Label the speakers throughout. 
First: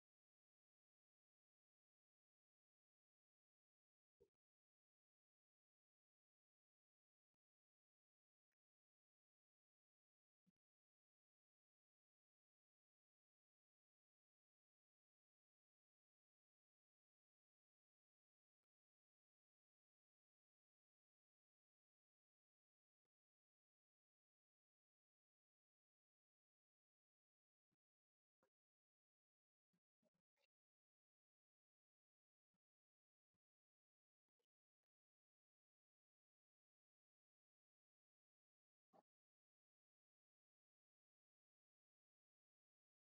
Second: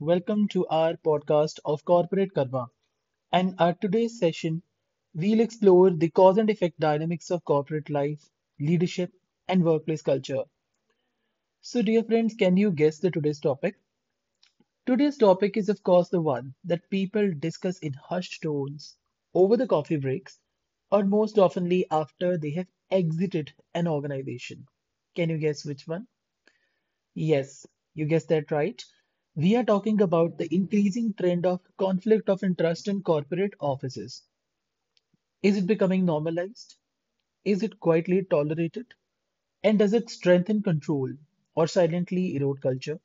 Speaker 1: Welcome to our podcast of Corporate Karma. And our today's session, we'll explore the cause and effect dynamics of corporate life, leadership, and workplace culture. So, dear friends, can you guess the today's topic? Today's topic is, of course, the one that people discuss in hushed tones over the coffee breaks, or most oftenly after they have exited an organization. Can you guess which one? Yes, you guessed that right. We are talking about the increasing trend of conflict of interest in corporate offices. Is it becoming normalized? Is it quietly tolerated? And does it strengthen control or silently erode culture?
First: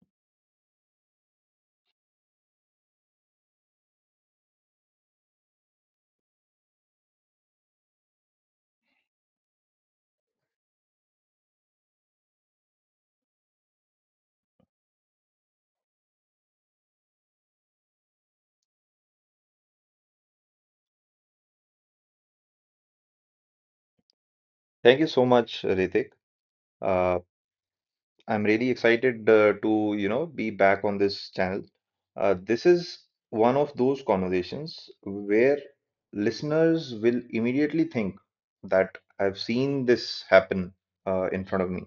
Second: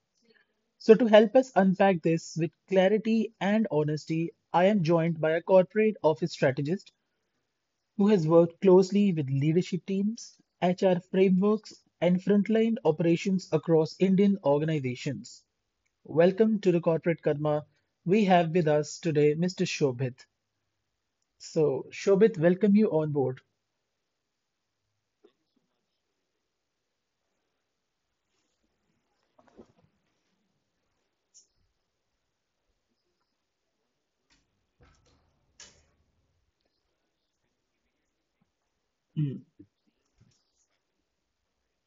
Speaker 1: So, to help us unpack this with clarity and honesty, I am joined by a corporate office strategist who has worked closely with leadership teams, HR frameworks, and frontline operations across Indian organizations. Welcome to the Corporate Karma. We have with us today Mr. Shobhit. So, Shobhit, welcome you on board.
Speaker 2: Thank you so much, Ritik. Uh, I'm really excited to, you know, be back on this channel. This is one of those conversations where listeners will immediately think that I've
Speaker 1: Hmm.
Speaker 2: seen this happen in front of me.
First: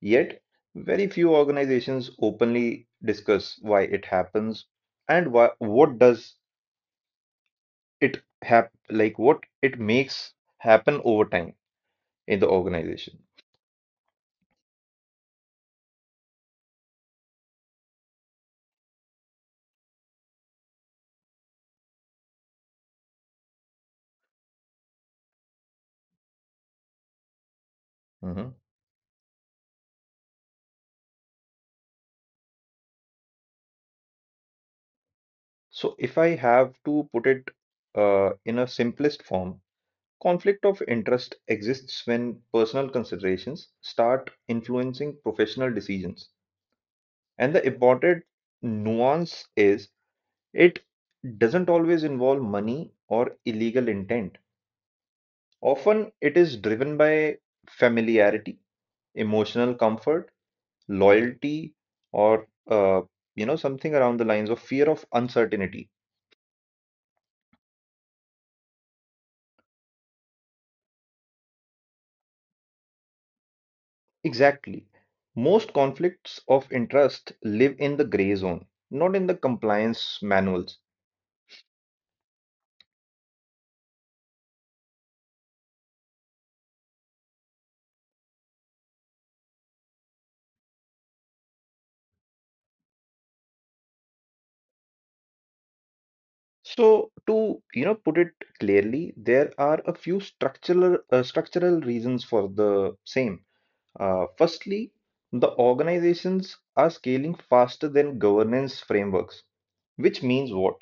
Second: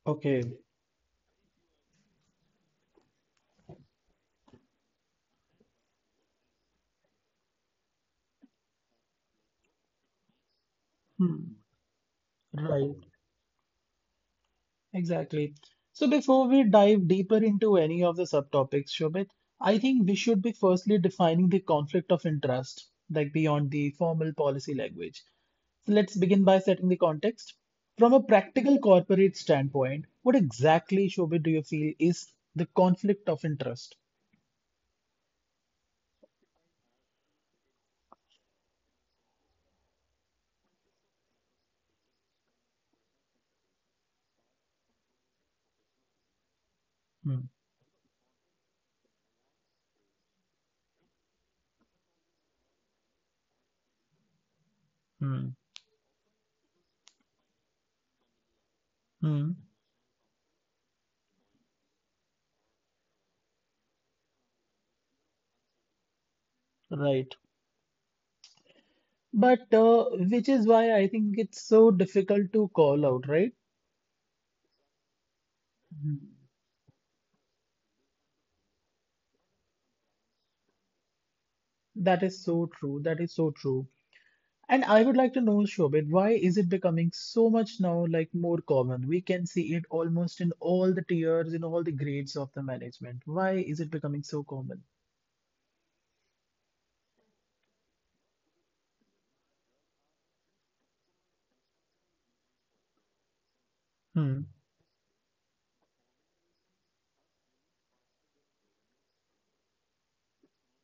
Speaker 2: Yet,
Speaker 1: Okay.
Speaker 2: very few organizations openly discuss why it happens and why, what does it hap like what it makes happen over
Speaker 1: Hmm.
Speaker 2: time. In the
Speaker 1: Right.
Speaker 2: organization.
Speaker 1: Exactly. So, before we dive deeper into any of the subtopics, Shobhit, I think we should be firstly defining the conflict of interest, like beyond the formal policy language. So let's begin by setting the context. From a
Speaker 2: Mhm.
Speaker 1: practical corporate standpoint, what exactly, Shobhit, do you feel is the conflict of interest?
Speaker 2: So, if I have to put it in a simplest form, conflict of interest exists when personal considerations start influencing professional decisions. And the important nuance is it doesn't always involve money or illegal intent.
Speaker 1: Hmm.
Speaker 2: Often, it is driven by familiarity,
Speaker 1: Hmm.
Speaker 2: emotional comfort, loyalty, or you know something around the lines of fear of uncertainty.
Speaker 1: Right. But which is why I think it's so difficult to call out, right?
Speaker 2: Exactly. Most conflicts
Speaker 1: Mhm.
Speaker 2: of interest live in the gray zone, not in the compliance manuals.
Speaker 1: That is so true. That is so true. And I would like to know, Shobit, why is it becoming so much now like more common? We can see it almost in all the tiers, in all the grades of the management. Why is it becoming so common?
Speaker 2: So to you know put it clearly, there are a few structural reasons for the same.
Speaker 1: Hmm.
Speaker 2: Firstly, the organizations are scaling faster than governance frameworks, which means what?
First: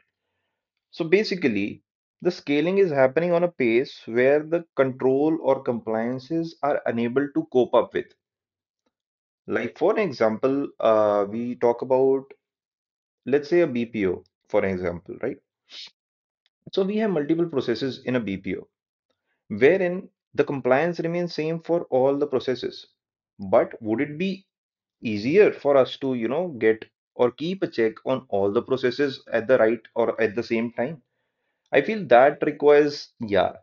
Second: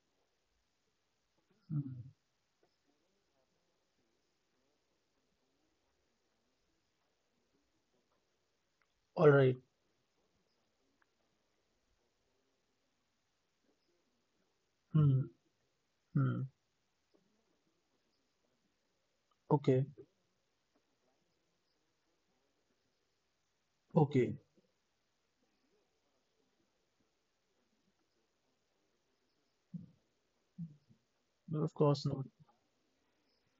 Speaker 2: So basically,
Speaker 1: Mhm.
Speaker 2: the scaling is happening on a pace where the control or compliances are unable to cope up with.
Speaker 1: All right.
Speaker 2: Like for an example, we talk about let's say a BPO, for an example,
Speaker 1: Hmm.
Speaker 2: right?
Speaker 1: Hmm.
Speaker 2: So we have multiple processes in a BPO,
Speaker 1: Okay.
Speaker 2: wherein the compliance remains same for all the processes. But would it
Speaker 1: Okay.
Speaker 2: be easier for us to, you know, get or keep a check on all the processes at the right or at the same time?
Speaker 1: No, of
Speaker 2: I feel
Speaker 1: course not.
Speaker 2: that requires, yeah,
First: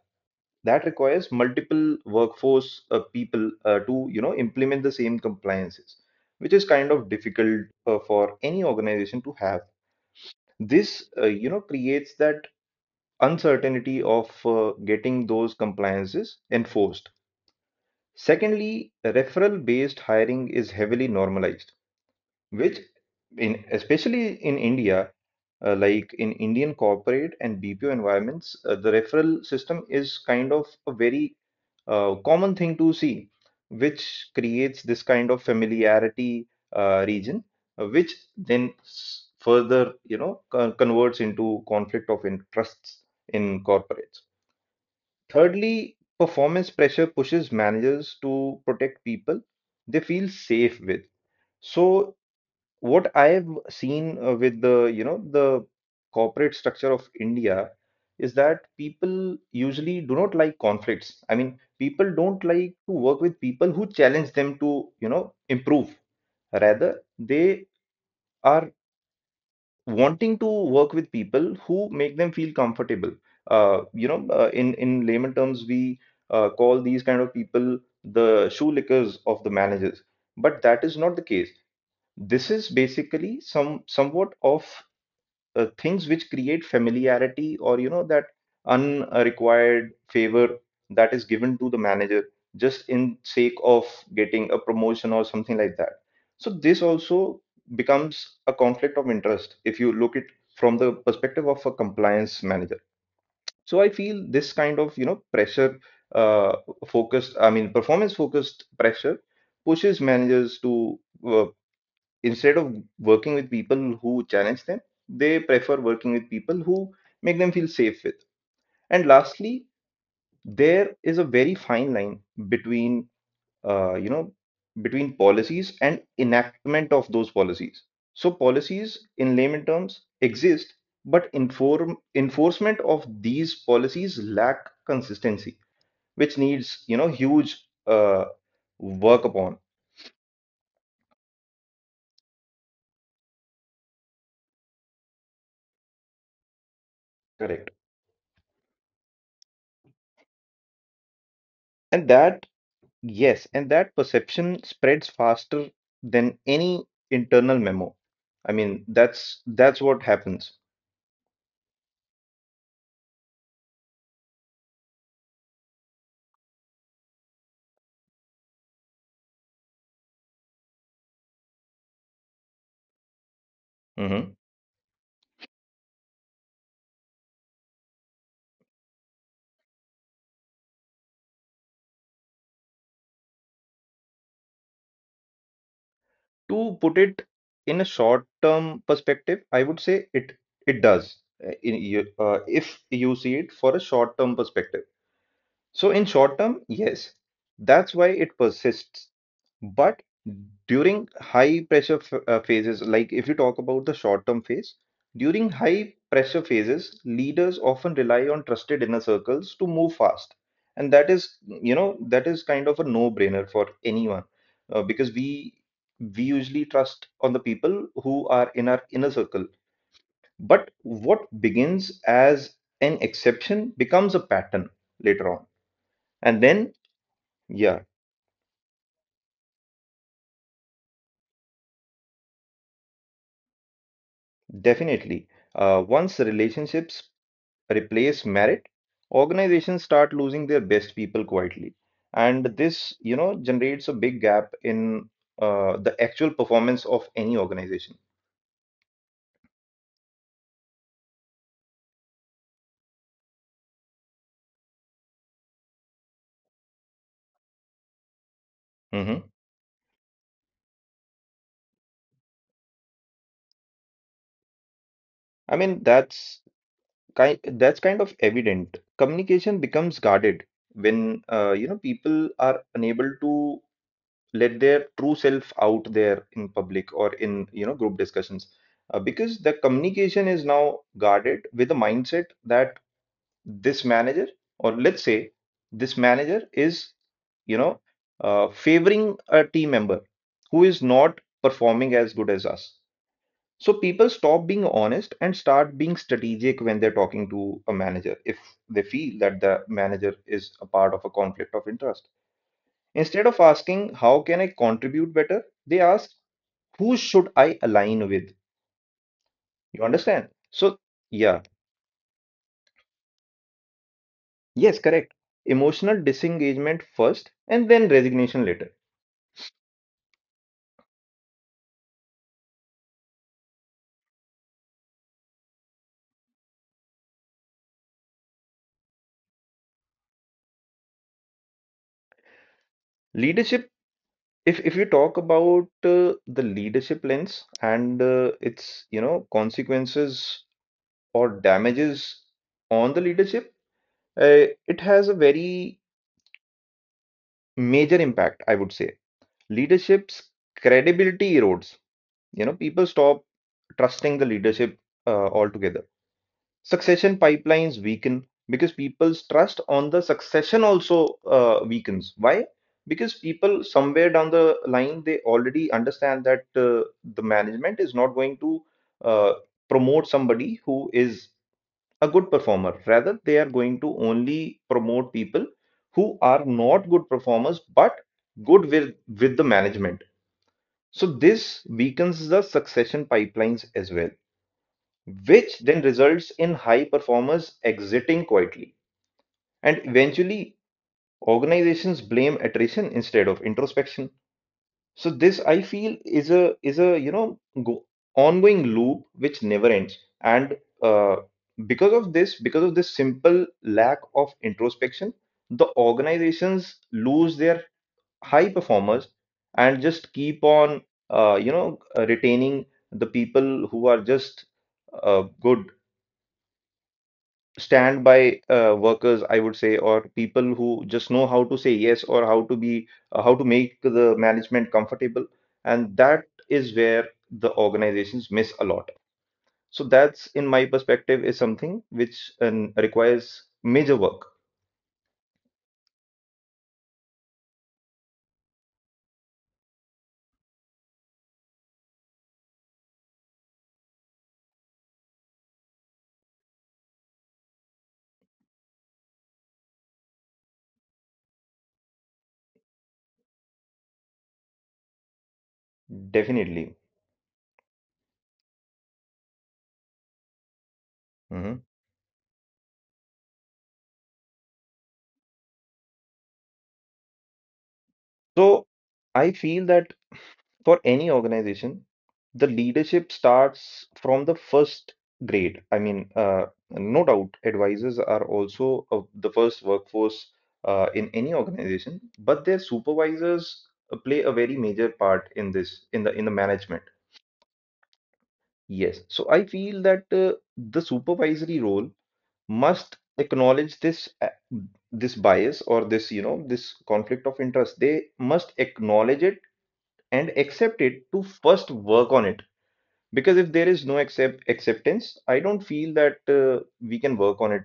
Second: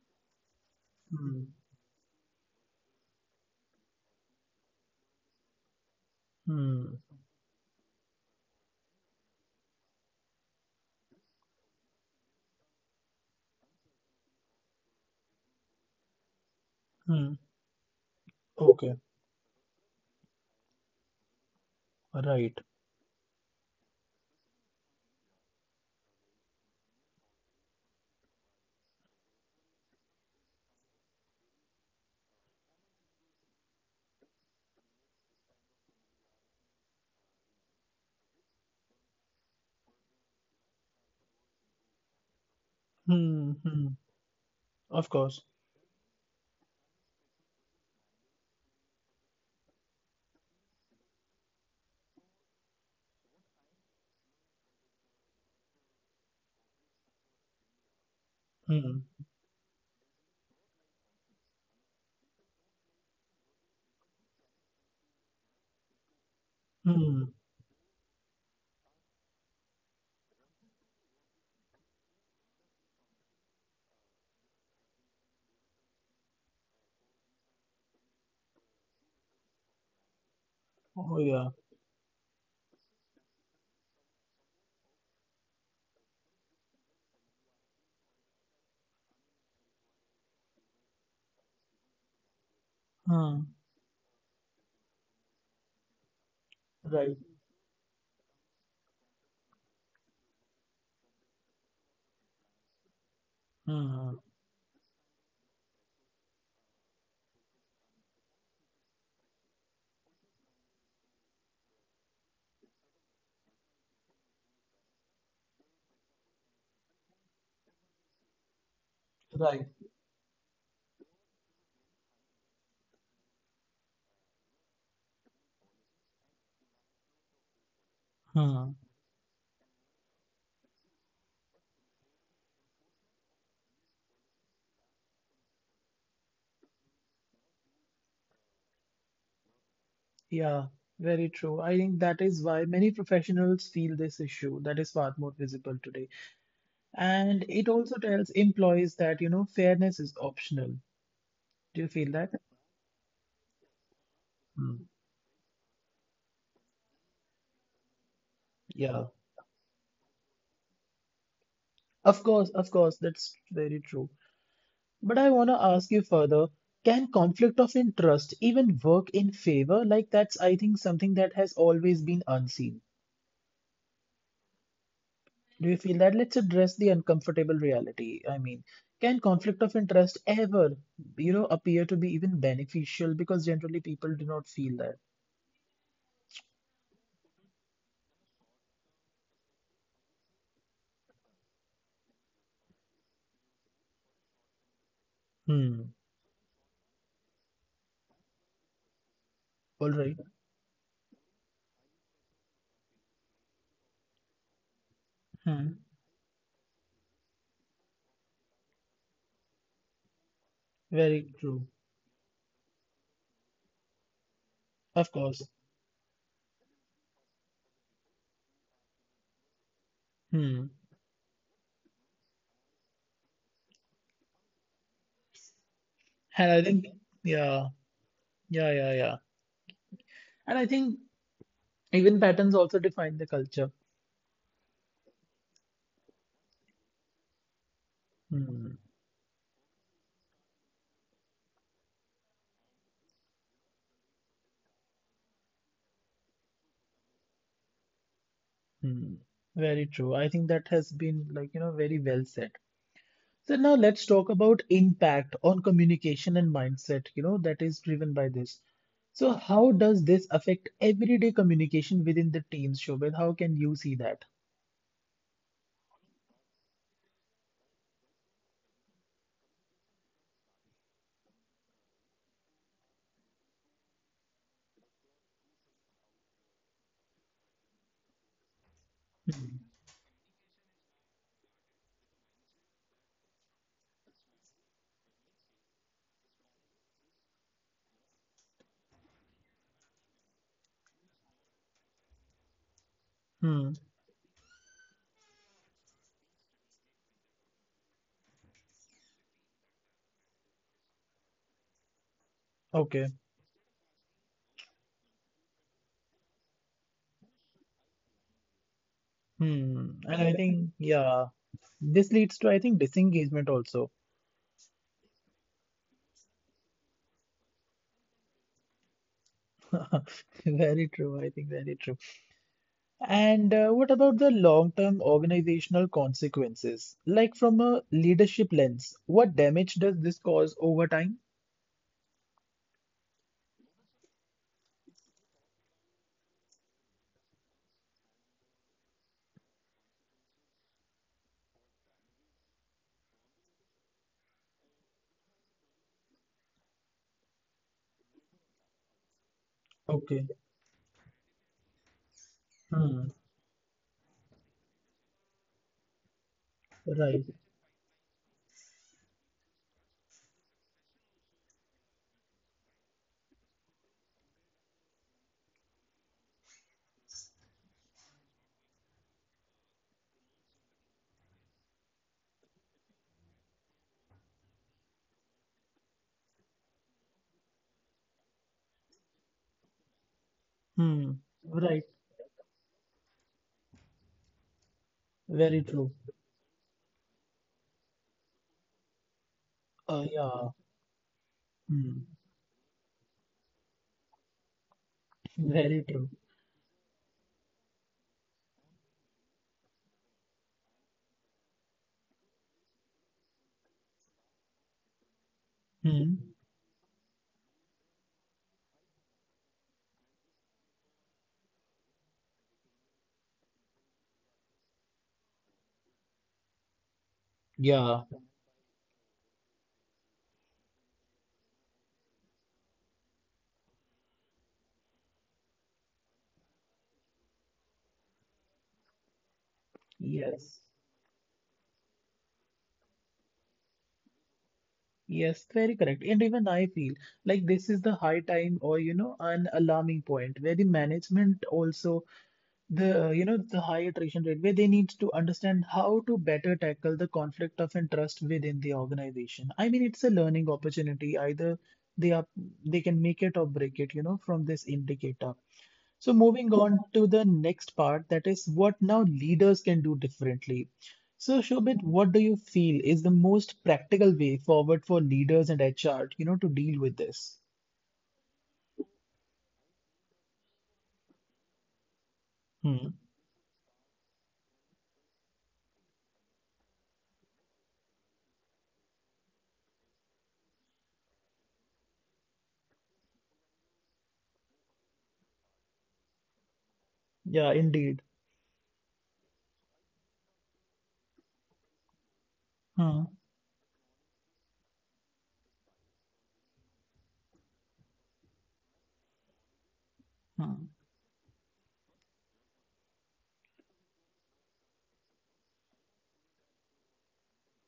Speaker 2: that requires
Speaker 1: Hmm.
Speaker 2: multiple workforce people to you know implement the same compliances, which is kind
Speaker 1: Hmm.
Speaker 2: of difficult for any organization to have. This you know creates that uncertainty of getting those compliances enforced.
Speaker 1: Hmm.
Speaker 2: Secondly,
Speaker 1: Okay.
Speaker 2: referral based hiring is heavily normalized,
Speaker 1: Right.
Speaker 2: which in especially in India, like in Indian corporate and BPO environments, the referral system is kind of a very common thing to see, which creates this kind of familiarity region, which then further, you know, converts into conflict of interests
Speaker 1: Hmm.
Speaker 2: in
Speaker 1: Hmm.
Speaker 2: corporates.
Speaker 1: Of course.
Speaker 2: Thirdly, performance pressure pushes managers to protect people they feel safe with. So what I've seen with the, you know, the corporate structure of India is that
Speaker 1: Hmm.
Speaker 2: people usually do not like conflicts. I mean, people don't like to work with people who challenge them to, you know, improve. Rather,
Speaker 1: Mm.
Speaker 2: they are wanting to work with people who make them feel comfortable. In layman terms, we call these kind of people the shoelickers of the managers. But that is not
Speaker 1: Oh
Speaker 2: the case.
Speaker 1: yeah.
Speaker 2: This is basically somewhat of things which create familiarity or you know that unrequired favor that is given to the manager just in sake
Speaker 1: Mm,
Speaker 2: of getting a promotion or something like that. So this
Speaker 1: right.
Speaker 2: also becomes a conflict of interest if you look it from the perspective of a compliance manager. So I feel
Speaker 1: Mm,
Speaker 2: this kind of you know pressure, uh, focused, I mean, performance focused pressure pushes managers to uh, instead of working with people who challenge them, they prefer working with people who make them feel safe with. And lastly,
Speaker 1: right.
Speaker 2: there is a very fine line between uh, you know between policies and enactment of those policies. So
Speaker 1: Mm.
Speaker 2: policies, in layman terms, exist, but inform enforcement of these policies lack consistency, which needs you know huge uh, work upon.
Speaker 1: Yeah, very true. I think that is why many professionals feel this issue that is far more visible today. And it
Speaker 2: Correct.
Speaker 1: also tells employees that, you know, fairness is optional. Do you
Speaker 2: And
Speaker 1: feel that?
Speaker 2: that Yes, and that perception
Speaker 1: Mm,
Speaker 2: spreads faster than any internal memo. I mean,
Speaker 1: yeah.
Speaker 2: that's what happens.
Speaker 1: Of course, that's very true. But I want to ask you further, can conflict of interest even work in favor? Like that's, I think, something that has always been unseen.
Speaker 2: Mhm.
Speaker 1: Do you feel that? Let's address the uncomfortable reality. I mean, can conflict of interest ever, you know, appear to be even beneficial? Because generally people do not feel that.
Speaker 2: To put it in a short-term perspective, I would say it does. In, if you see it for a short-term perspective.
Speaker 1: Hmm.
Speaker 2: So in short term, yes, that's why it persists.
Speaker 1: All
Speaker 2: But
Speaker 1: right.
Speaker 2: during high pressure f phases, like if you talk about the short term phase, during
Speaker 1: Hmm.
Speaker 2: high pressure phases, leaders often rely on trusted inner circles to move fast. And that
Speaker 1: Very
Speaker 2: is,
Speaker 1: true.
Speaker 2: you know, that is kind of a no-brainer for anyone because
Speaker 1: Of course.
Speaker 2: we usually trust on the people who are in our inner circle.
Speaker 1: Hmm.
Speaker 2: But what begins as an exception becomes a pattern later on. And
Speaker 1: And I
Speaker 2: then,
Speaker 1: think, yeah,
Speaker 2: yeah,
Speaker 1: yeah, yeah, yeah. And I think even patterns also define the culture.
Speaker 2: definitely. Once relationships replace merit,
Speaker 1: Hmm.
Speaker 2: organizations start losing their best people quietly. And this, you know, generates a big gap in the actual performance of any organization.
Speaker 1: Hmm. Very true. I think that has been like, you know, very well said. So now let's talk about impact on communication and mindset, you know, that is driven by this.
Speaker 2: Hmm.
Speaker 1: So how does this affect everyday communication within the teams, Shobhit? How can you see that?
Speaker 2: I mean, that's kind of evident. Communication becomes guarded when you know people are unable to let their true self out there in public or in you know group discussions, because the
Speaker 1: Hmm.
Speaker 2: communication is now guarded with a mindset that this manager or let's say this manager is you know favoring a team member who is not performing as good as us.
Speaker 1: Hmm.
Speaker 2: So people stop being honest and start being strategic when they're talking to a manager if they feel that the manager is a part of a conflict of interest.
Speaker 1: Okay.
Speaker 2: Instead of asking how can I contribute better, they ask who should I align with. You
Speaker 1: Hmm. And I,
Speaker 2: understand?
Speaker 1: yeah, think,
Speaker 2: So
Speaker 1: yeah,
Speaker 2: yeah,
Speaker 1: this leads to, I think, disengagement also.
Speaker 2: yes, correct. Emotional disengagement first and then resignation later.
Speaker 1: Very true. I think very true. And what about the long-term organizational consequences? Like from a leadership lens, what damage does this cause over time?
Speaker 2: Leadership, if you talk about the leadership lens and its, you know, consequences or damages on the leadership, it has a very major impact, I would say.
Speaker 1: Okay.
Speaker 2: Leadership's credibility erodes. You know, people stop trusting the leadership altogether. Succession
Speaker 1: Right.
Speaker 2: pipelines weaken because people's trust on the succession also weakens. Why? Because people somewhere down the line they already understand that the management is not going to uh, promote somebody who is a good performer, rather they are going to only promote people who are not good performers but good with the management. So
Speaker 1: Hmm.
Speaker 2: this
Speaker 1: Right.
Speaker 2: weakens the succession pipelines as well, which
Speaker 1: Very
Speaker 2: then
Speaker 1: true.
Speaker 2: results in high performers exiting quietly. And
Speaker 1: Yeah.
Speaker 2: eventually, organizations
Speaker 1: Hmm.
Speaker 2: blame attrition instead of introspection. So this, I
Speaker 1: Very
Speaker 2: feel,
Speaker 1: true.
Speaker 2: is a you know go, ongoing loop which never ends. And uh, because of this simple lack of introspection, the
Speaker 1: Hmm.
Speaker 2: organizations lose their high performers and just keep on retaining the people who are just good
Speaker 1: Yeah.
Speaker 2: stand by workers, I would say, or people who just know how to say yes or how to be how to make the management comfortable, and that is where the organizations miss a lot. So that's, in
Speaker 1: Yes.
Speaker 2: my perspective, is something which requires major work,
Speaker 1: Yes. Very correct. And even I feel like this is the high time, or you know, an alarming point where the management also the you know the high attrition rate where they need to understand how to better tackle the conflict of interest within the organization. I mean, it's a learning opportunity. Either they are they can make it or break it, you know, from this indicator. So moving
Speaker 2: definitely.
Speaker 1: on to the next part, that is what now leaders can do differently. So
Speaker 2: Mhm.
Speaker 1: Shobit, what do you feel is the most practical way forward for leaders and HR, you know, to deal with this?
Speaker 2: So I feel that for any organization, the
Speaker 1: Hmm.
Speaker 2: leadership starts from the first grade. I mean, no doubt, advisors are also the first workforce in any organization, but their supervisors play a very major part in this, in the management.
Speaker 1: Yeah, indeed.
Speaker 2: Yes. So I feel that the supervisory role must
Speaker 1: Hmm.
Speaker 2: acknowledge this this bias or this, you know, this conflict of interest. They must acknowledge it and
Speaker 1: Hmm.
Speaker 2: accept it to first work on it, because if there is no acceptance I don't feel that we can work on it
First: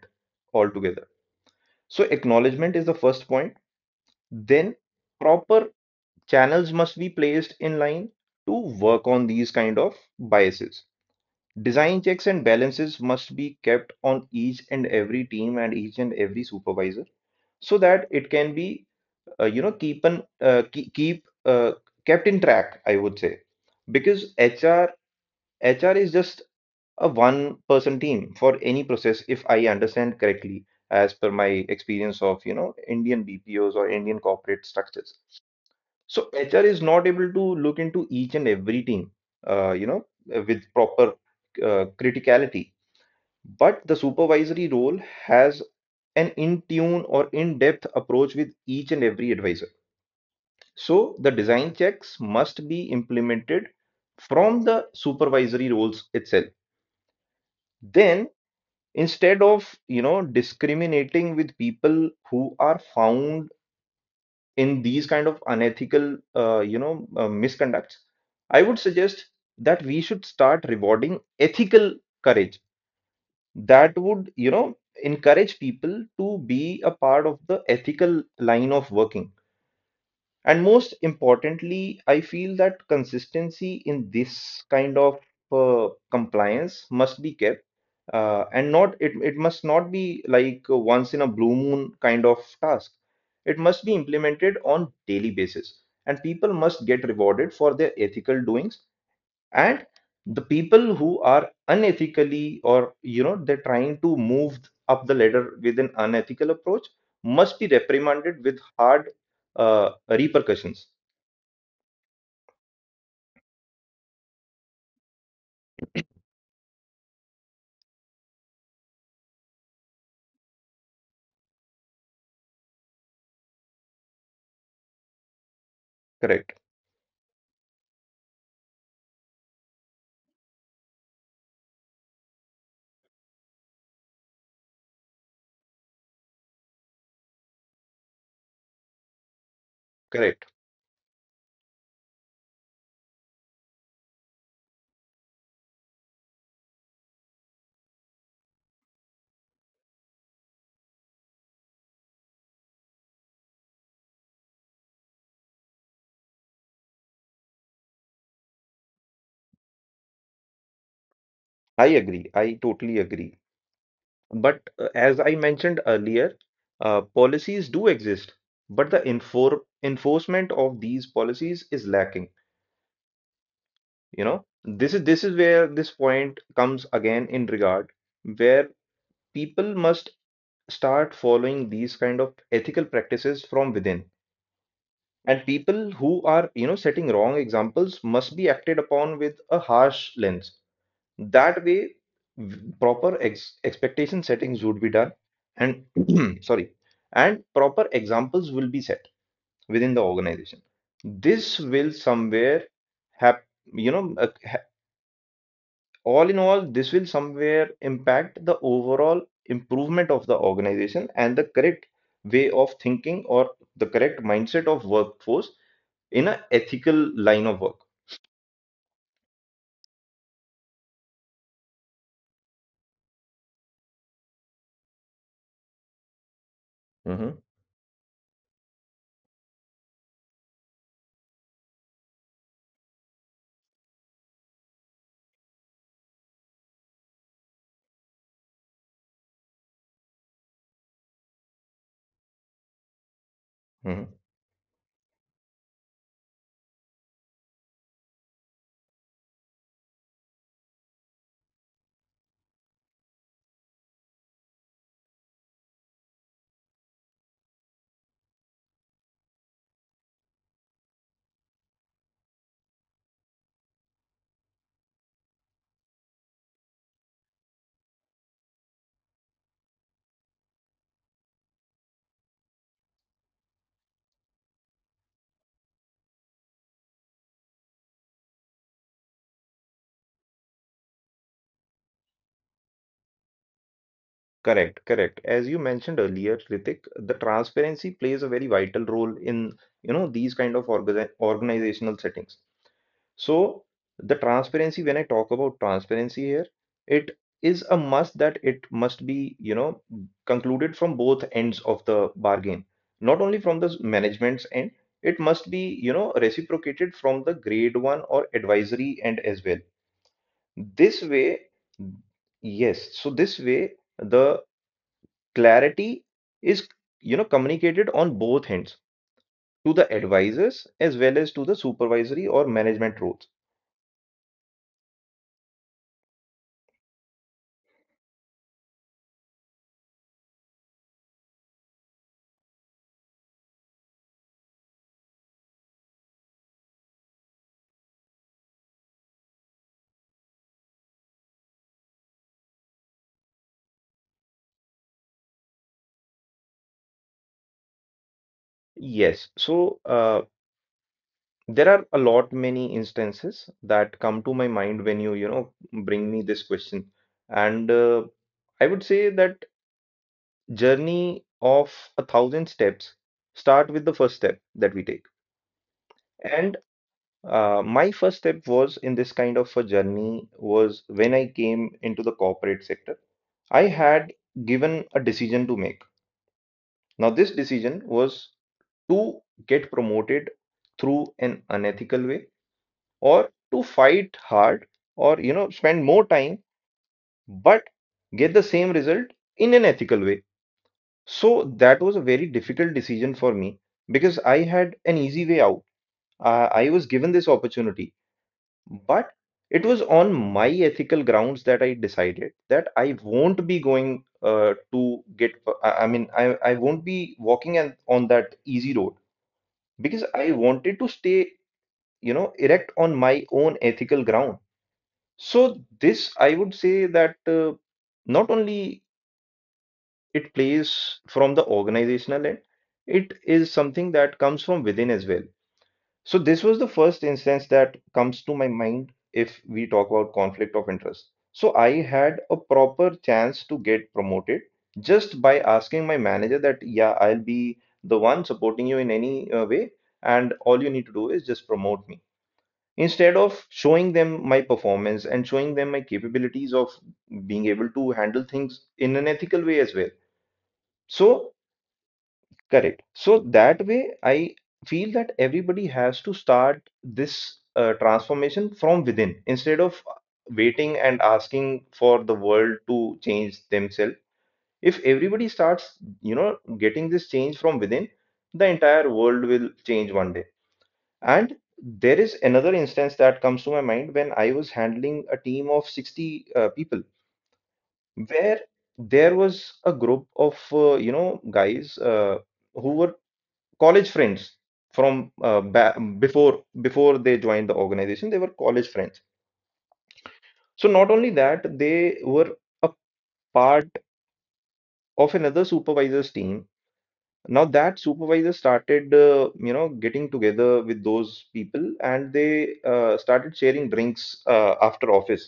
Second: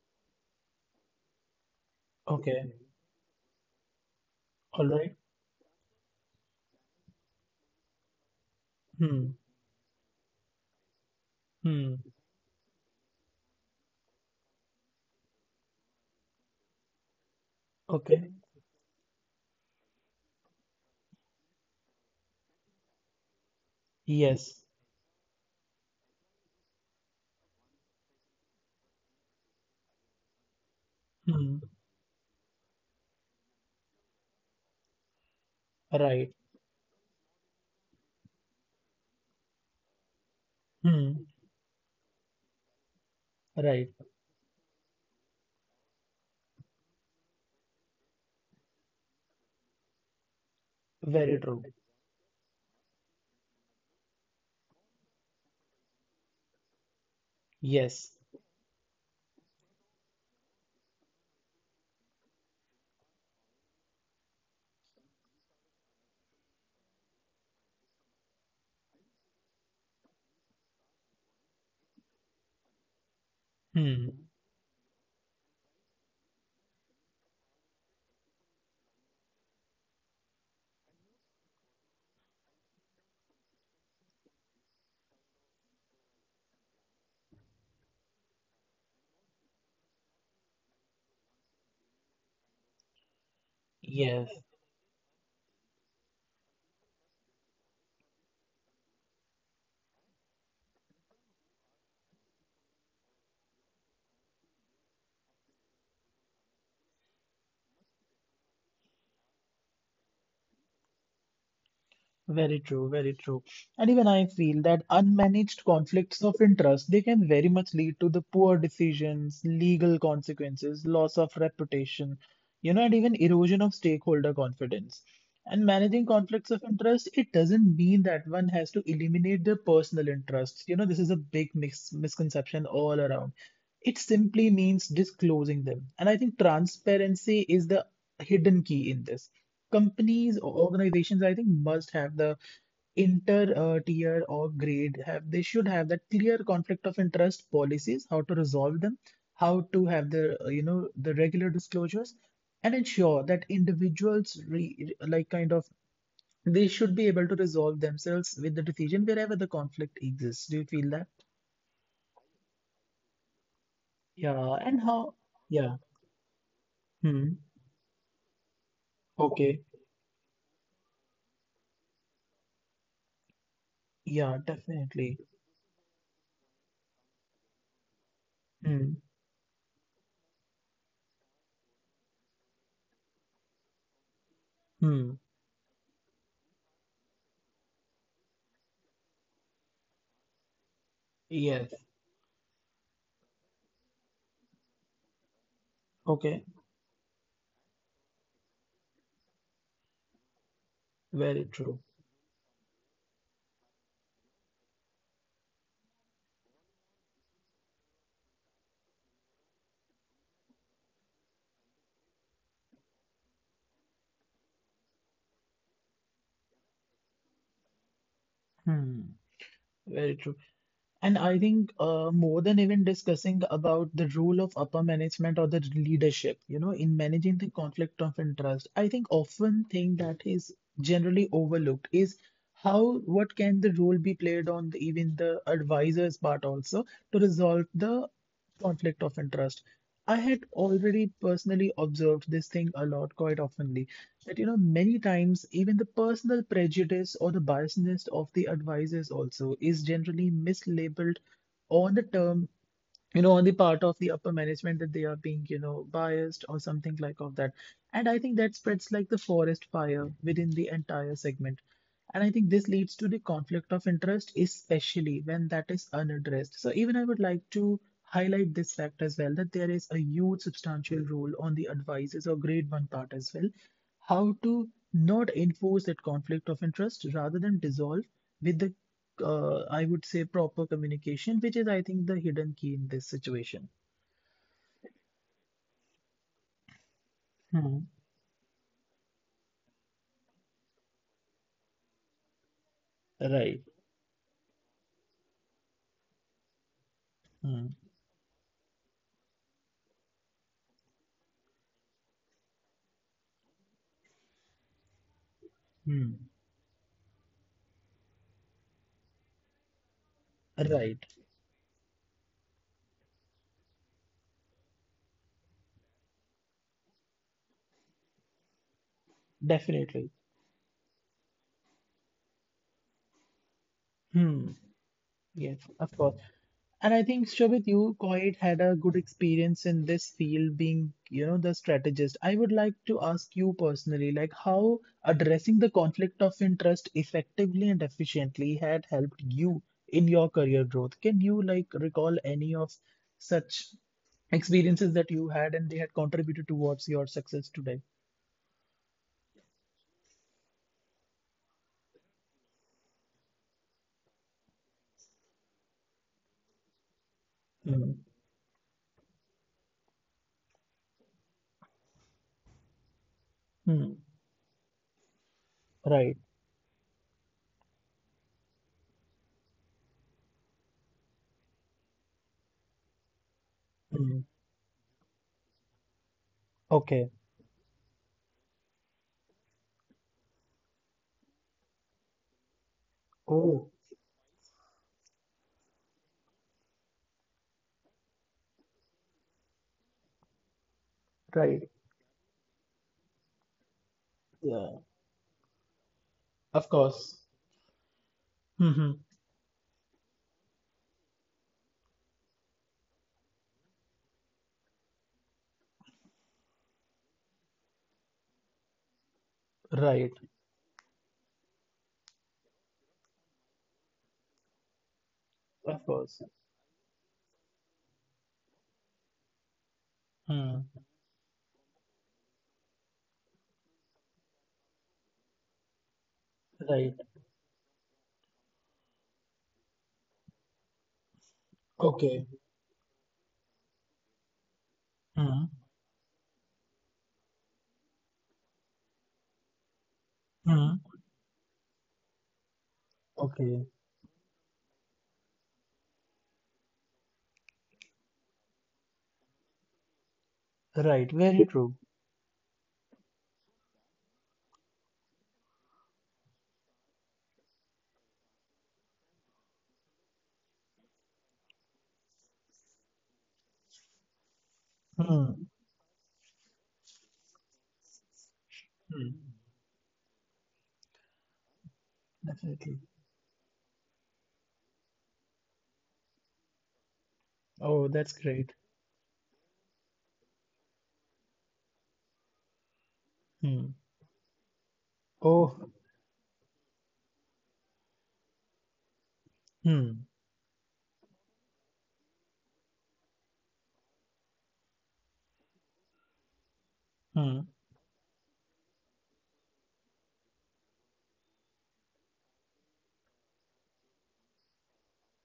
Speaker 2: altogether. So
Speaker 1: Okay.
Speaker 2: acknowledgement is the first point. Then
Speaker 1: All right.
Speaker 2: proper channels must be placed in line to work on
Speaker 1: Hmm.
Speaker 2: these kind of biases.
Speaker 1: Hmm.
Speaker 2: Design checks and balances must be kept on each and every team and each and every supervisor so that it
Speaker 1: Okay.
Speaker 2: can be you know keep an keep keep, kept in track, I would say. Because
Speaker 1: Yes.
Speaker 2: HR is just a one person team for any process if I understand correctly, as per my
Speaker 1: Hmm.
Speaker 2: experience of you know Indian BPOs or Indian corporate structures. So
Speaker 1: Right.
Speaker 2: HR is not able to look into each and every team, uh, you know with proper
Speaker 1: Hmm.
Speaker 2: criticality. But
Speaker 1: Right.
Speaker 2: the supervisory role has an in tune or in depth approach with each and every advisor. So the
Speaker 1: Very true.
Speaker 2: design checks must be implemented from the supervisory roles itself.
Speaker 1: Yes.
Speaker 2: Then instead of you know discriminating with people who are found in these kind of unethical misconducts, I would suggest that we should start rewarding ethical courage. That
Speaker 1: Hmm.
Speaker 2: would you know encourage people to be a part of the ethical line of working. And most importantly, I feel that consistency in this kind of compliance must be kept, and not it, it must not be like a once in a blue moon kind of task. It must be
Speaker 1: Yes.
Speaker 2: implemented on daily basis, and people must get rewarded for their ethical doings, and the people who are unethically or they're trying to move up the ladder with an unethical approach must be reprimanded with hard repercussions.
Speaker 1: Very true, very true. And even I feel that unmanaged conflicts of interest, they can very much lead to the poor decisions, legal consequences, loss of reputation, you know, and even erosion of stakeholder confidence. And managing conflicts
Speaker 2: Correct,
Speaker 1: of interest, it doesn't mean that one has to eliminate their personal interests. You know, this is a big misconception all around. It simply means disclosing them. And I think transparency is the hidden key in this. Companies
Speaker 2: correct.
Speaker 1: or organizations, I think, must have the inter tier or grade have they should have that clear conflict of interest policies, how to resolve them, how to have the regular disclosures, and ensure that individuals like kind of they should be able to resolve themselves with the decision wherever the conflict exists. Do you feel that?
Speaker 2: I agree, I totally agree.
Speaker 1: Yeah.
Speaker 2: But
Speaker 1: And how?
Speaker 2: as I
Speaker 1: Yeah.
Speaker 2: mentioned earlier,
Speaker 1: Hmm.
Speaker 2: policies do exist, but the
Speaker 1: Okay.
Speaker 2: enforcement of these policies is lacking.
Speaker 1: Yeah,
Speaker 2: This is
Speaker 1: definitely.
Speaker 2: this is where this point comes again in regard, where
Speaker 1: Hmm.
Speaker 2: people must start following these kind of ethical practices from within.
Speaker 1: Hmm.
Speaker 2: And people who are setting wrong examples must be acted upon with a harsh lens. That
Speaker 1: Yes.
Speaker 2: way, proper expectation settings would be done. And
Speaker 1: Okay.
Speaker 2: sorry, and proper examples will be set within the organization.
Speaker 1: Very
Speaker 2: This
Speaker 1: true.
Speaker 2: will somewhere have, you know uh, ha- all in all, this will somewhere impact the overall improvement of the organization and the correct way of thinking, or the correct mindset of workforce in an ethical line of work.
Speaker 1: Hmm, very true. And I think more than even discussing about the role of upper management or the leadership, you know, in
Speaker 2: Mhm,
Speaker 1: managing the conflict of interest, I think often think that is generally overlooked is how what can the role be played on the, even the advisor's part also to resolve the conflict of interest. I had already personally observed this thing a lot quite oftenly
Speaker 2: mhm.
Speaker 1: that you know many times even the personal prejudice or the biasness of the advisors also is generally mislabeled on the term, you know, on the part of the upper management that they are being, you know, biased or something like of that. And I think that spreads like the forest fire within the entire segment. And I think this leads to the conflict of interest, especially when that is unaddressed. So even I would like to highlight this fact as well that there is a huge substantial role on the advisors or grade one part as well, how to not enforce that conflict of interest rather than dissolve with the I would say proper communication, which is, I think, the hidden key in this situation.
Speaker 2: Correct, correct. As you mentioned earlier, Ritik, the
Speaker 1: Hmm.
Speaker 2: transparency plays a very vital role in, these kind of organizational settings. So
Speaker 1: Right.
Speaker 2: the transparency, when I talk about transparency here, it is
Speaker 1: Hmm.
Speaker 2: a must that it must be, concluded from both ends of the bargain. Not only from the management's end, it must be,
Speaker 1: Hmm.
Speaker 2: reciprocated from the grade one or advisory end as well. This
Speaker 1: Right.
Speaker 2: way, yes, so this way the clarity is, communicated on both ends, to the
Speaker 1: Definitely.
Speaker 2: advisors as well as to the supervisory or management roles.
Speaker 1: Hmm. Yes, of course. And I think, Shobit, you quite had a good experience in this field being, you know, the strategist. I would like to ask you personally, like how addressing the conflict of interest effectively and efficiently had helped you in your career growth. Can you like recall any of such experiences that you had and they had contributed towards your success today?
Speaker 2: Yes. So, there are a lot many instances that come to my mind when you, bring me this question. And
Speaker 1: Hmm.
Speaker 2: I would say that journey of a thousand steps start with
Speaker 1: Hmm.
Speaker 2: the first step that we take.
Speaker 1: Right.
Speaker 2: And my first step was in this kind of a journey was when I came into the corporate sector. I had
Speaker 1: Hmm.
Speaker 2: given a decision to make. Now,
Speaker 1: Okay.
Speaker 2: this decision was to get promoted through an unethical way, or to
Speaker 1: Oh,
Speaker 2: fight hard, or spend more time but get the same result in an ethical way. So
Speaker 1: right.
Speaker 2: that was a very difficult decision for me, because I
Speaker 1: Yeah.
Speaker 2: had an easy way out. I
Speaker 1: Of
Speaker 2: was given
Speaker 1: course.
Speaker 2: this opportunity,
Speaker 1: Hmm.
Speaker 2: but it was on my ethical grounds that I decided that I won't be going to get, I mean, I won't be walking and on that easy road, because
Speaker 1: Right.
Speaker 2: I wanted to stay, erect on my own ethical ground. So
Speaker 1: Of
Speaker 2: this,
Speaker 1: course.
Speaker 2: I would say that, not only it
Speaker 1: Hmm.
Speaker 2: plays from the organizational end, it is something that comes from within as well. So this was the
Speaker 1: Right.
Speaker 2: first instance that comes to my mind if we talk about conflict of interest. So I had
Speaker 1: Okay.
Speaker 2: a proper chance to get promoted just by
Speaker 1: Hmm.
Speaker 2: asking my manager that, yeah, I'll be the one supporting you in any way, and all you
Speaker 1: Hmm.
Speaker 2: need to do is just promote me, instead of
Speaker 1: Okay.
Speaker 2: showing them my performance and showing them my capabilities of being able to handle things in an ethical way as well.
Speaker 1: Right.
Speaker 2: So
Speaker 1: Very true.
Speaker 2: correct, so that way I feel that everybody has to start this transformation from within, instead of waiting and asking for the world to change themselves. If everybody
Speaker 1: Hmm.
Speaker 2: starts getting this change from within, the entire
Speaker 1: Hmm.
Speaker 2: world will change one day. And there is another
Speaker 1: Definitely.
Speaker 2: instance that comes to my mind when I was handling a team of 60 people,
Speaker 1: Oh, that's
Speaker 2: where
Speaker 1: great.
Speaker 2: there was a group of guys who were
Speaker 1: Hmm.
Speaker 2: college friends from ba
Speaker 1: Oh.
Speaker 2: before before they joined the organization. They were college friends.
Speaker 1: Hmm.
Speaker 2: So not only that, they were a part of another supervisor's team.
Speaker 1: Hmm.
Speaker 2: Now that supervisor started, getting together with those people, and they started sharing drinks after office.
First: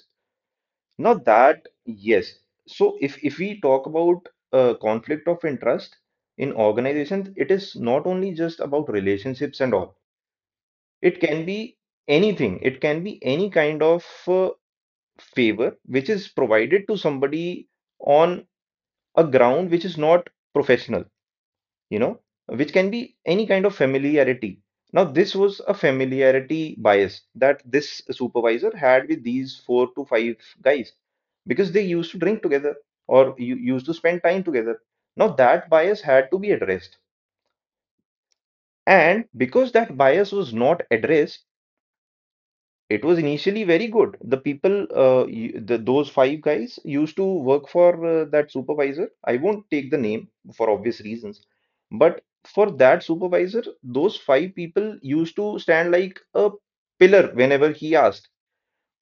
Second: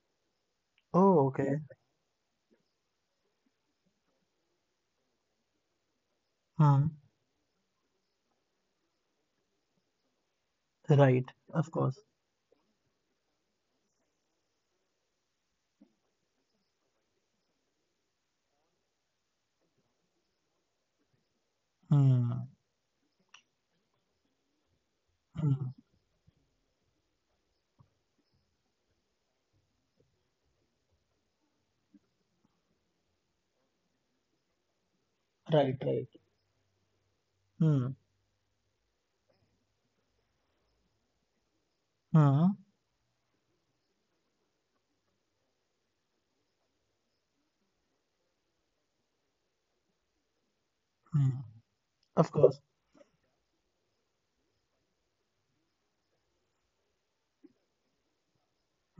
Speaker 2: Now
Speaker 1: Oh, okay.
Speaker 2: that, yes. So if we talk about conflict of interest in
Speaker 1: Hmm.
Speaker 2: organizations, it is not only just about relationships and all. It
Speaker 1: Right.
Speaker 2: can
Speaker 1: Of
Speaker 2: be
Speaker 1: course.
Speaker 2: anything. It can be any kind of favor which is provided to somebody on a ground which is not professional. you know,
Speaker 1: Hmm.
Speaker 2: which can be any kind of familiarity. Now, this
Speaker 1: Hmm.
Speaker 2: was a familiarity bias that this supervisor had with these four to five guys, because they used to drink together or you used to spend time together. Now, that
Speaker 1: Right,
Speaker 2: bias
Speaker 1: right.
Speaker 2: had to be addressed.
Speaker 1: Hmm.
Speaker 2: And because that bias was not addressed,
Speaker 1: Hmm.
Speaker 2: it was initially very good. The people, the, those five guys used to work for that supervisor. I won't take the name for obvious
Speaker 1: Hmm.
Speaker 2: reasons, but
Speaker 1: Of course.
Speaker 2: for that supervisor, those five people used to stand like a pillar whenever he asked.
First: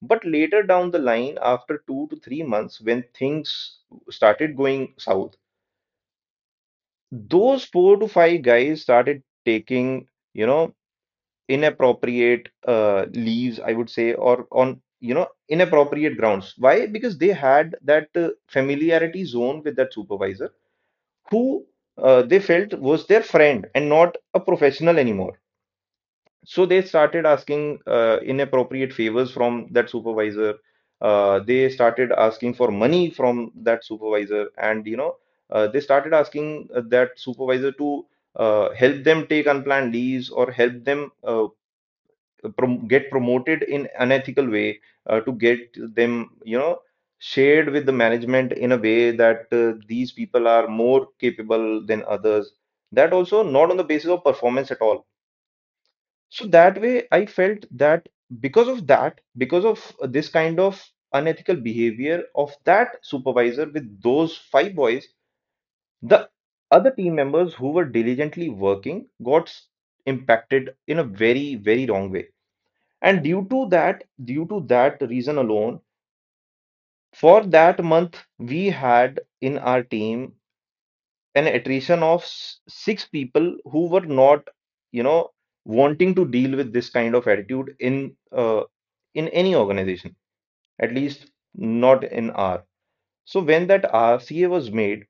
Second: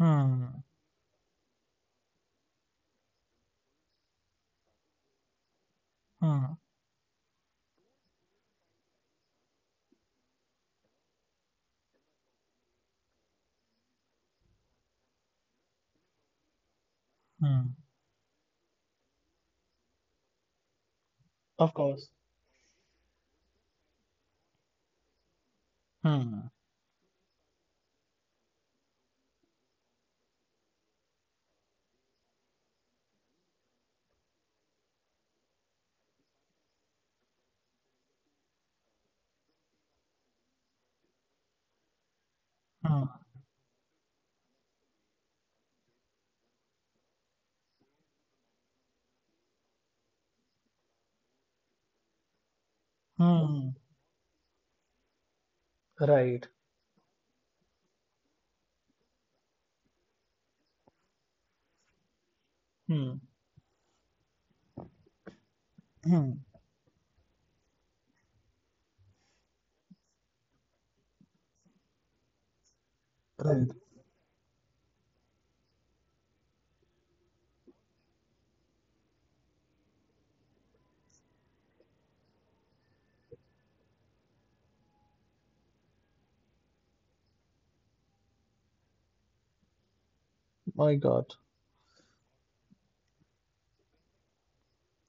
Speaker 2: But later down the line, after two to three months, when things started going south,
Speaker 1: Hmm.
Speaker 2: those four to five guys started taking, inappropriate leaves, I would say, or on inappropriate grounds. Why? Because they had
Speaker 1: Hmm.
Speaker 2: that familiarity zone with that supervisor, who
Speaker 1: Of course.
Speaker 2: they felt was their friend and not a professional anymore.
Speaker 1: Hmm.
Speaker 2: So they started asking inappropriate favors from that supervisor. They started asking for money from that supervisor, and they started asking that supervisor to help them take unplanned leaves, or help them
Speaker 1: Hmm.
Speaker 2: get promoted in unethical way, to get them shared with the management in a way that these people are more capable than others, that also not on
Speaker 1: Hmm.
Speaker 2: the basis of performance at all. So
Speaker 1: Right.
Speaker 2: that way I felt that because of this kind of unethical behavior of that
Speaker 1: Hmm.
Speaker 2: supervisor with those five boys, the
Speaker 1: Hmm.
Speaker 2: other team members who were diligently working got impacted in a very, very wrong way. And due to
Speaker 1: Right.
Speaker 2: that reason alone, for that month we had in our team an attrition of six people who were not you know wanting to deal with this kind of attitude uh, in any organization, at
Speaker 1: My
Speaker 2: least
Speaker 1: God.
Speaker 2: not in R. So when that RCA was made,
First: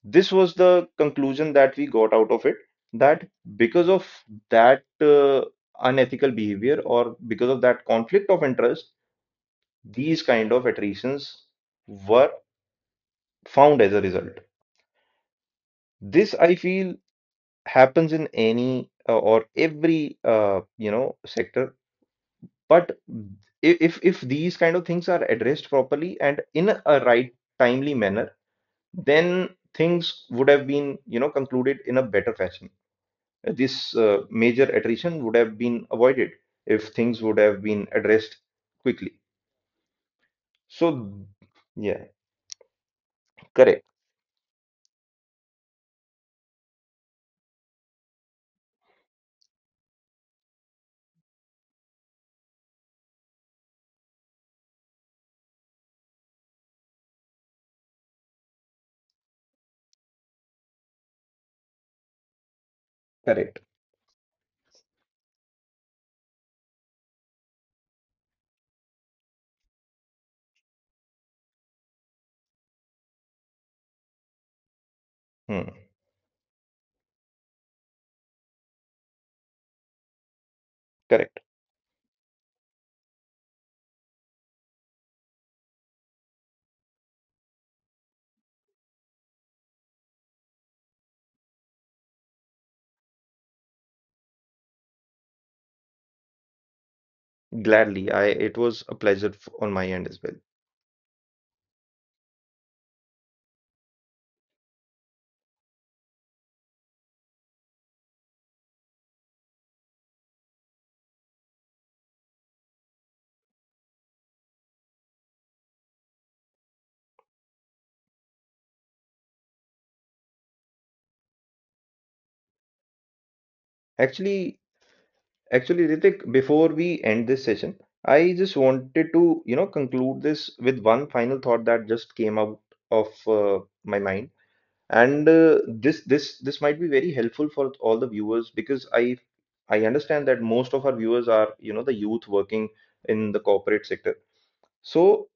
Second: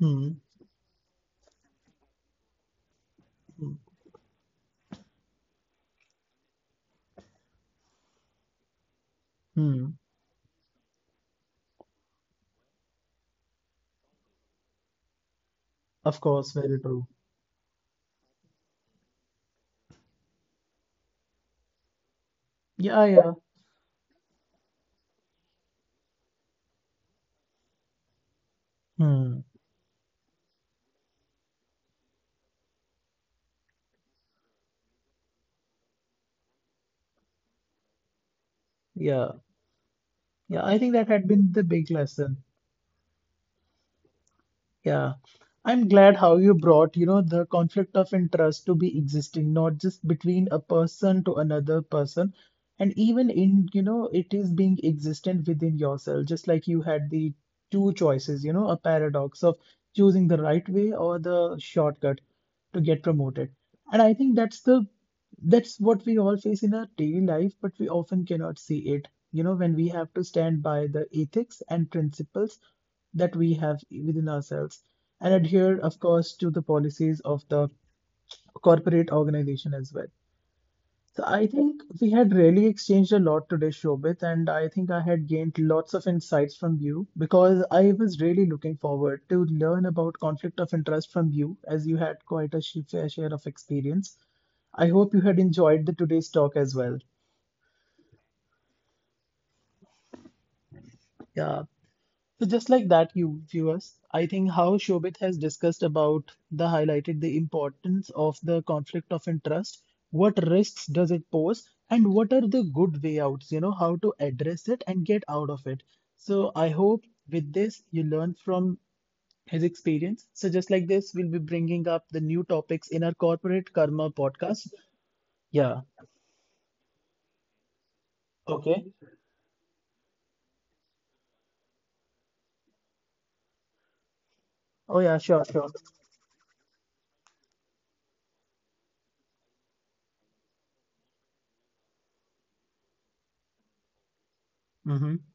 Speaker 1: Hmm.
Speaker 2: this was the conclusion that we got out of it, that
Speaker 1: Hmm.
Speaker 2: because of that unethical behavior, or because of that conflict of interest,
Speaker 1: Hmm.
Speaker 2: these kind of attritions were found as a result.
Speaker 1: Of
Speaker 2: This
Speaker 1: course,
Speaker 2: I
Speaker 1: very
Speaker 2: feel
Speaker 1: true.
Speaker 2: happens in any or every sector, but
Speaker 1: Yeah, yeah.
Speaker 2: if these kind of things are addressed properly and in a right timely manner,
Speaker 1: Hmm.
Speaker 2: then things would have been concluded in a better fashion. This major attrition would have been avoided if things would have been addressed quickly.
Speaker 1: Yeah. Yeah. I think that
Speaker 2: So
Speaker 1: had been the big
Speaker 2: yeah,
Speaker 1: lesson.
Speaker 2: correct,
Speaker 1: Yeah, I'm glad how you brought, you know, the conflict of interest to be existing, not just between a person to another person, and even in, you know, it is being existent within yourself, just like you had the two choices, you know, a paradox of choosing the right way or the shortcut to get promoted.
Speaker 2: correct,
Speaker 1: And I think that's the that's what we all face in our daily life, but we often cannot see it. You know, when we have to stand by the ethics and principles that we have within ourselves and adhere,
Speaker 2: hmm,
Speaker 1: of course, to the policies of the corporate organization as well. So
Speaker 2: correct.
Speaker 1: I think we had really exchanged a lot today, Shobit, and I think I had gained lots of insights from you because I was really looking forward to learn about conflict of interest from you as you had quite a fair share of experience. I hope you had enjoyed the today's talk as well.
Speaker 2: Gladly, I it was a pleasure on my end as well.
Speaker 1: Yeah. So just like that, you viewers, I think how Shobit has discussed about the highlighted the importance of the conflict of interest, what risks does it pose, and what are the good way outs, you know, how to address it and get out of it. So I hope with this you learn from his experience. So just like this, we'll be bringing up the new topics in our Corporate Karma
Speaker 2: Actually,
Speaker 1: podcast. Yeah.
Speaker 2: actually, Ritik, before we end this session, I just
Speaker 1: Okay.
Speaker 2: wanted to, conclude this with one final thought that just came out of my mind,
Speaker 1: Oh yeah,
Speaker 2: and
Speaker 1: sure,
Speaker 2: uh,
Speaker 1: sure.
Speaker 2: this this this might be very helpful for all the viewers, because I understand that most of our viewers are, the youth working in the corporate sector.
Speaker 1: Mm-hmm.
Speaker 2: So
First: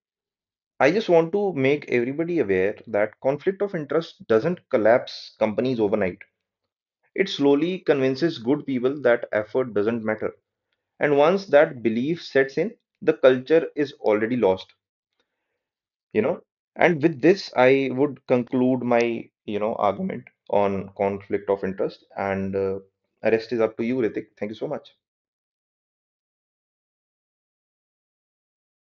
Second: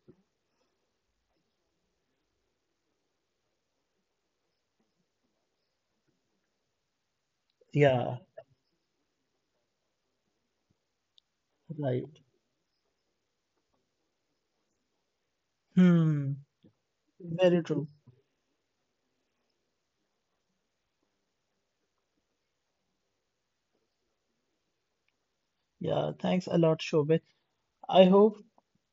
Speaker 2: I just want to make everybody aware that conflict of interest doesn't collapse companies overnight. It slowly
Speaker 1: Yeah.
Speaker 2: convinces good people that effort doesn't matter. And once that
Speaker 1: Right.
Speaker 2: belief sets in, the culture is already lost, you
Speaker 1: Hmm.
Speaker 2: know. And with this,
Speaker 1: Very
Speaker 2: I
Speaker 1: true.
Speaker 2: would conclude my, argument on conflict of interest. And rest is up to you, Ritik. Thank you so much.
Speaker 1: Yeah, thanks a lot, Shobit. I hope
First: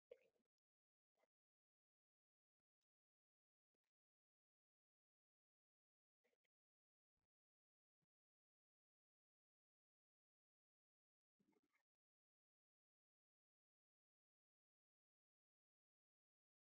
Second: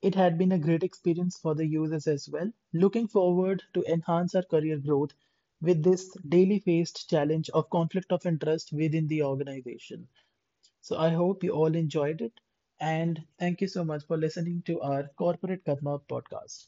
Speaker 1: it had been a great experience for the users as well. Looking forward to enhance our career growth with this daily faced challenge of conflict of interest within the organization. So I hope you all enjoyed it and thank you so much for listening to our Corporate Karma podcast.